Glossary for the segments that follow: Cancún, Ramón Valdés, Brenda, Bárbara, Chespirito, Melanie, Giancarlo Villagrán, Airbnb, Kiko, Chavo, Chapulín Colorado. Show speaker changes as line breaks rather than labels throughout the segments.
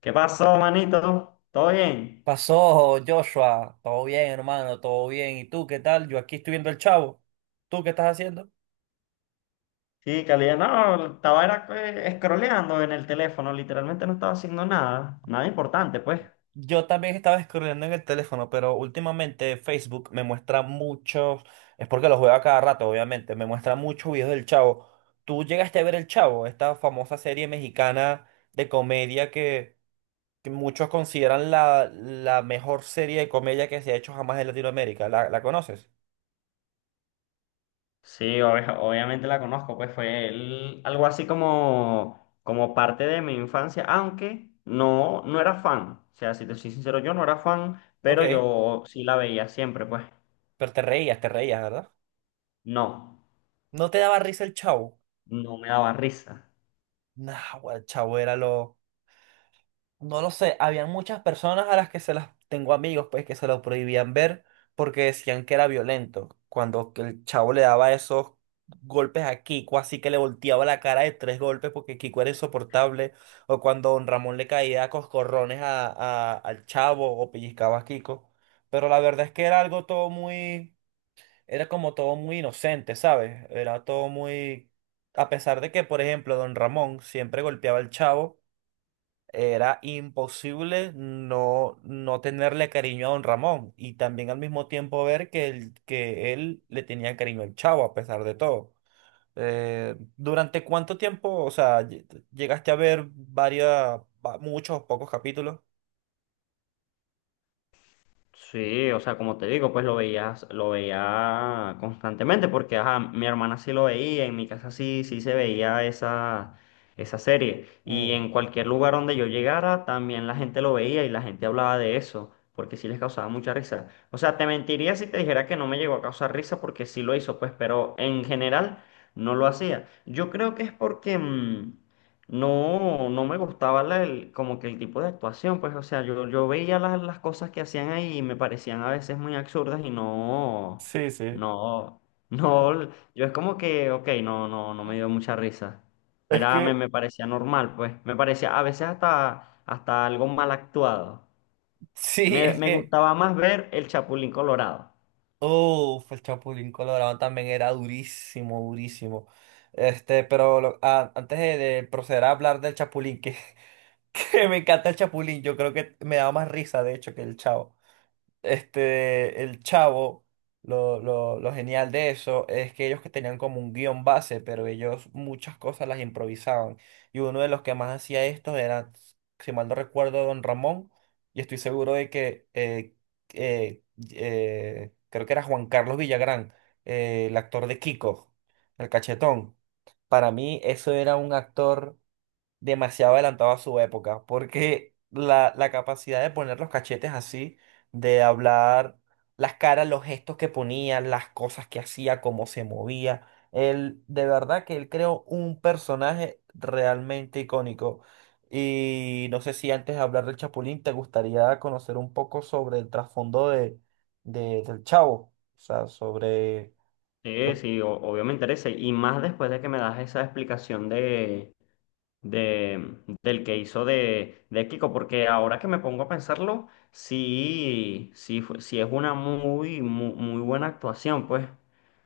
¿Qué pasó, manito? ¿Todo bien?
Pasó, Joshua. Todo bien, hermano, todo bien. ¿Y tú qué tal? Yo aquí estoy viendo el Chavo. ¿Tú qué estás haciendo?
Sí, calidad. No, estaba era, scrolleando en el teléfono, literalmente no estaba haciendo nada, nada importante, pues.
Yo también estaba scrolleando en el teléfono, pero últimamente Facebook me muestra muchos. Es porque lo juego a cada rato, obviamente. Me muestra muchos videos del Chavo. ¿Tú llegaste a ver el Chavo, esta famosa serie mexicana de comedia que muchos consideran la mejor serie de comedia que se ha hecho jamás en Latinoamérica? La conoces?
Sí, obviamente la conozco, pues algo así como, como parte de mi infancia, aunque no, no era fan. O sea, si te soy sincero, yo no era fan, pero
Ok,
yo sí la veía siempre, pues.
pero te reías, ¿verdad?
No,
¿No te daba risa el Chavo?
no me daba risa.
Nah, güey, chavo, era lo... No lo sé, habían muchas personas a las que se las... Tengo amigos, pues, que se lo prohibían ver porque decían que era violento. Cuando que el chavo le daba esos golpes a Kiko, así que le volteaba la cara de tres golpes porque Kiko era insoportable. O cuando don Ramón le caía a coscorrones a- al chavo o pellizcaba a Kiko. Pero la verdad es que era algo todo muy... Era como todo muy inocente, ¿sabes? Era todo muy... A pesar de que, por ejemplo, don Ramón siempre golpeaba al chavo. Era imposible no, no tenerle cariño a don Ramón y también al mismo tiempo ver que, el- que él le tenía cariño al Chavo a pesar de todo. ¿Durante cuánto tiempo, o sea, lle- llegaste a ver varias, va- muchos o pocos capítulos?
Sí, o sea, como te digo, pues lo veías, lo veía constantemente, porque ajá, mi hermana sí lo veía, en mi casa sí, sí se veía esa serie. Y
Mm.
en cualquier lugar donde yo llegara, también la gente lo veía y la gente hablaba de eso, porque sí les causaba mucha risa. O sea, te mentiría si te dijera que no me llegó a causar risa, porque sí lo hizo, pues, pero en general no lo hacía. Yo creo que es porque, no, no me gustaba como que el tipo de actuación, pues, o sea, yo veía las cosas que hacían ahí y me parecían a veces muy absurdas y no,
Sí, sí.
no, no, yo es como que, ok, no, no, no me dio mucha risa.
Es
Era,
que,
me parecía normal, pues, me parecía a veces hasta, hasta algo mal actuado.
sí, es
Me
que,
gustaba más ver el Chapulín Colorado.
oh, el Chapulín Colorado también era durísimo, durísimo. Este, pero lo- a- antes de proceder a hablar del Chapulín, que me encanta el Chapulín, yo creo que me daba más risa, de hecho, que el Chavo. Este, el Chavo, lo genial de eso es que ellos que tenían como un guión base, pero ellos muchas cosas las improvisaban. Y uno de los que más hacía esto era, si mal no recuerdo, Don Ramón, y estoy seguro de que, eh, creo que era Juan Carlos Villagrán, el actor de Kiko, el cachetón. Para mí, eso era un actor demasiado adelantado a su época, porque la capacidad de poner los cachetes así, de hablar las caras, los gestos que ponía, las cosas que hacía, cómo se movía, él, de verdad que él creó un personaje realmente icónico. Y no sé si antes de hablar del Chapulín, te gustaría conocer un poco sobre el trasfondo de- del Chavo, o sea, sobre
Sí,
lo-
sí, o- obvio me interesa y más después de que me das esa explicación de de, del que hizo de Kiko, porque ahora que me pongo a pensarlo, sí, sí, sí es una muy, muy, muy buena actuación, pues,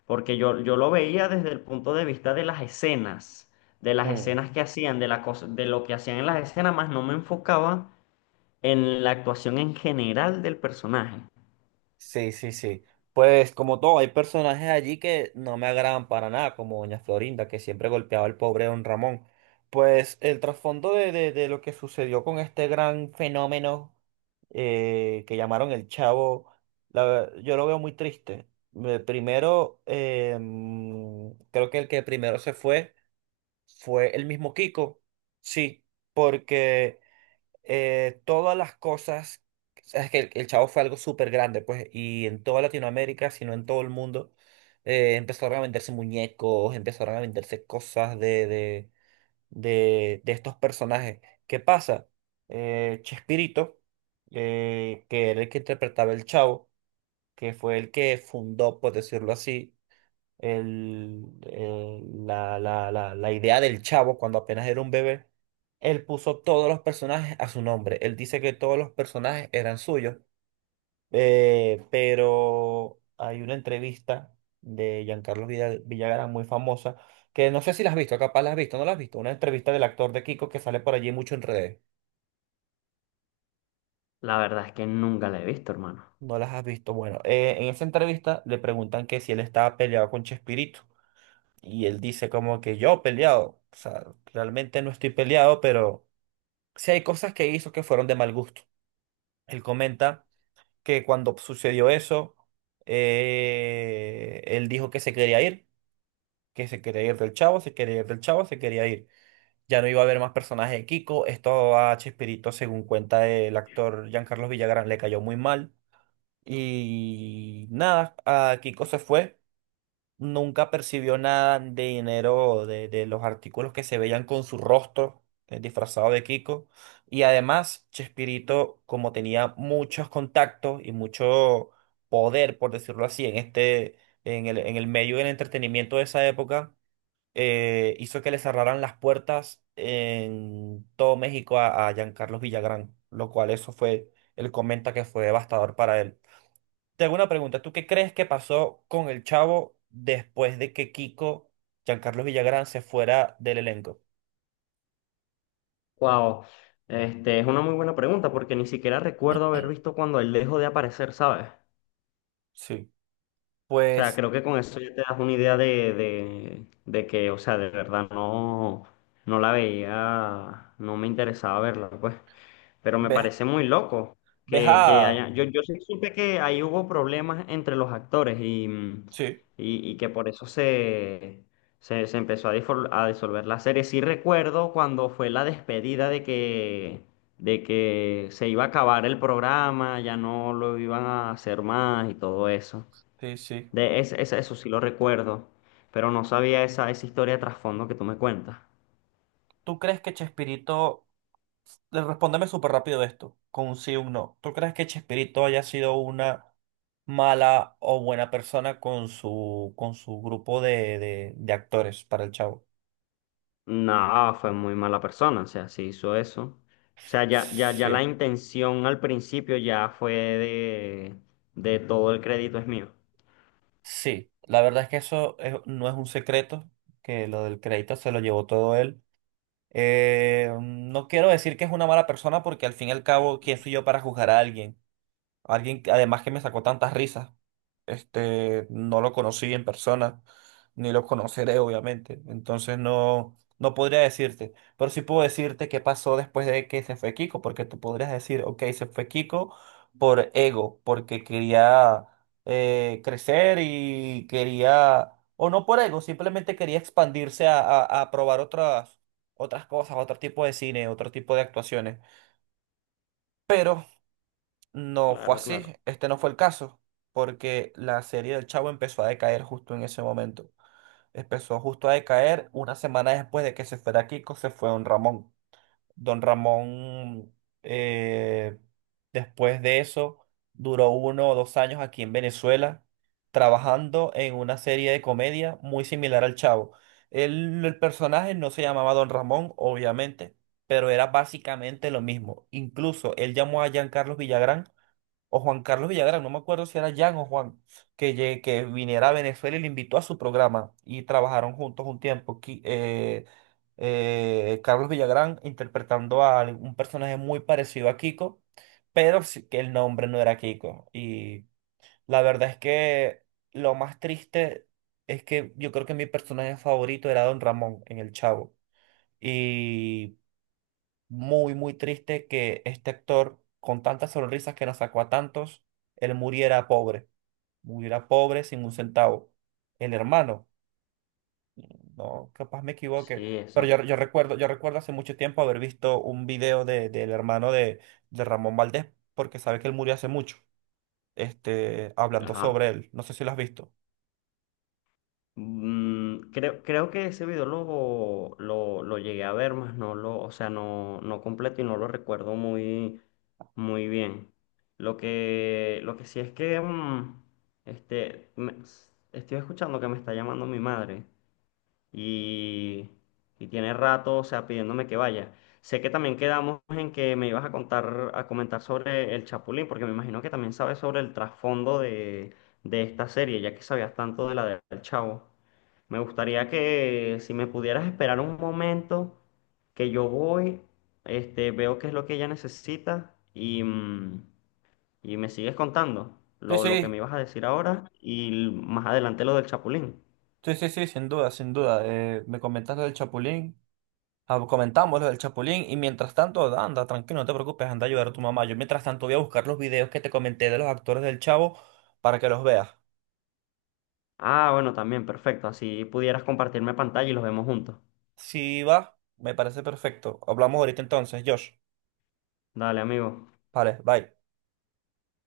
porque yo lo veía desde el punto de vista de las
Mm.
escenas que hacían, de la cosa, de lo que hacían en las escenas, más no me enfocaba en la actuación en general del personaje.
Sí, sí, sí. Pues como todo, hay personajes allí que no me agradan para nada, como Doña Florinda, que siempre golpeaba al pobre Don Ramón. Pues el trasfondo de lo que sucedió con este gran fenómeno que llamaron el Chavo, la ver- yo lo veo muy triste. Me- Primero, creo que el que primero se fue fue el mismo Kiko, sí, porque todas las cosas, o sea, es que el Chavo fue algo súper grande, pues, y en toda Latinoamérica, si no en todo el mundo, empezaron a venderse muñecos, empezaron a venderse cosas de estos personajes. ¿Qué pasa? Chespirito, que era el que interpretaba el Chavo, que fue el que fundó, por decirlo así, el- el- la idea del chavo cuando apenas era un bebé, él puso todos los personajes a su nombre. Él dice que todos los personajes eran suyos, pero hay una entrevista de Giancarlo Villa- Villagrán muy famosa, que no sé si la has visto, capaz la has visto, no la has visto, una entrevista del actor de Kiko que sale por allí mucho en redes.
La verdad es que nunca la he visto, hermano.
No las has visto. Bueno, en esa entrevista le preguntan que si él estaba peleado con Chespirito. Y él dice como que yo peleado, o sea, realmente no estoy peleado, pero sí hay cosas que hizo que fueron de mal gusto. Él comenta que cuando sucedió eso, él dijo que se quería ir, que se quería ir del Chavo, se quería ir del Chavo, se quería ir. Ya no iba a haber más personajes de Kiko. Esto a Chespirito, según cuenta el actor Giancarlo Villagrán, le cayó muy mal. Y nada, a Kiko se fue. Nunca percibió nada de dinero de los artículos que se veían con su rostro disfrazado de Kiko. Y además, Chespirito, como tenía muchos contactos y mucho poder, por decirlo así, en este, en el medio del entretenimiento de esa época, hizo que le cerraran las puertas en todo México a Giancarlos Villagrán, lo cual eso fue, él comenta que fue devastador para él. Te hago una pregunta. ¿Tú qué crees que pasó con el Chavo después de que Kiko, Giancarlo Villagrán, se fuera del elenco?
Wow. Este, es una muy buena pregunta porque ni siquiera recuerdo haber visto cuando él dejó de aparecer, ¿sabes?
Sí,
O sea,
pues
creo que con eso ya te das una idea de, de que, o sea, de verdad no, no la veía, no me interesaba verla, pues. Pero me
ves,
parece muy loco
ves
que
a...
haya. Yo sí supe que ahí hubo problemas entre los actores
Sí,
y que por eso se, se, se empezó a, a disolver la serie. Sí recuerdo cuando fue la despedida de que se iba a acabar el programa, ya no lo iban a hacer más y todo eso.
sí, sí.
De eso sí lo recuerdo, pero no sabía esa, esa historia de trasfondo que tú me cuentas.
¿Tú crees que Chespirito, le- respóndeme súper rápido esto, con un sí o un no? ¿Tú crees que Chespirito haya sido una mala o buena persona con su grupo de, de actores para el Chavo?
No, fue muy mala persona, o sea, sí hizo eso. O sea, ya la
Sí.
intención al principio ya fue de todo el crédito es mío.
Sí, la verdad es que eso es- no es un secreto, que lo del crédito se lo llevó todo él. No quiero decir que es una mala persona porque al fin y al cabo, ¿quién soy yo para juzgar a alguien? Alguien, que- además que me sacó tantas risas. Este, no lo conocí en persona, ni lo conoceré, obviamente. Entonces no, no podría decirte. Pero sí puedo decirte qué pasó después de que se fue Kiko, porque tú podrías decir, ok, se fue Kiko por ego, porque quería crecer y quería, o no por ego, simplemente quería expandirse a probar otras, otras cosas, otro tipo de cine, otro tipo de actuaciones. Pero no fue
Claro,
así,
claro.
este no fue el caso, porque la serie del Chavo empezó a decaer justo en ese momento. Empezó justo a decaer una semana después de que se fuera Kiko, se fue Don Ramón. Don Ramón, eh, después de eso, duró uno o dos años aquí en Venezuela, trabajando en una serie de comedia muy similar al Chavo. Él- el personaje no se llamaba Don Ramón, obviamente, pero era básicamente lo mismo. Incluso él llamó a Giancarlo Villagrán o Juan Carlos Villagrán, no me acuerdo si era Jan o Juan, que, lle- que viniera a Venezuela y le invitó a su programa y trabajaron juntos un tiempo. Qui- Carlos Villagrán interpretando a al- un personaje muy parecido a Kiko, pero sí que el nombre no era Kiko. Y la verdad es que lo más triste es que yo creo que mi personaje favorito era Don Ramón en El Chavo, muy, muy triste que este actor, con tantas sonrisas que nos sacó a tantos, él muriera pobre sin un centavo. El hermano, no, capaz me equivoque,
Sí,
pero
eso.
yo, yo recuerdo hace mucho tiempo haber visto un video de, del hermano de Ramón Valdés, porque sabe que él murió hace mucho, este, hablando
Ajá.
sobre él. No sé si lo has visto.
Mm, creo que ese video lo llegué a ver, más no lo, o sea, no, no completo y no lo recuerdo muy, muy bien. Lo que sí es que este, estoy escuchando que me está llamando mi madre y, y tiene rato, o sea, pidiéndome que vaya. Sé que también quedamos en que me ibas a contar, a comentar sobre el Chapulín, porque me imagino que también sabes sobre el trasfondo de esta serie, ya que sabías tanto de la del Chavo. Me gustaría que si me pudieras esperar un momento, que yo voy, este, veo qué es lo que ella necesita y, mm, y me sigues contando
Sí,
lo que me
sí,
ibas a decir ahora y más adelante lo del Chapulín.
sí, sí, sí, sin duda, sin duda. Me comentas lo del Chapulín. Ah, comentamos lo del Chapulín y mientras tanto, anda, tranquilo, no te preocupes, anda a ayudar a tu mamá. Yo mientras tanto voy a buscar los videos que te comenté de los actores del Chavo para que los veas.
Ah, bueno, también, perfecto. Así pudieras compartirme pantalla y los vemos juntos.
Si va, me parece perfecto. Hablamos ahorita entonces, Josh.
Dale, amigo.
Vale, bye.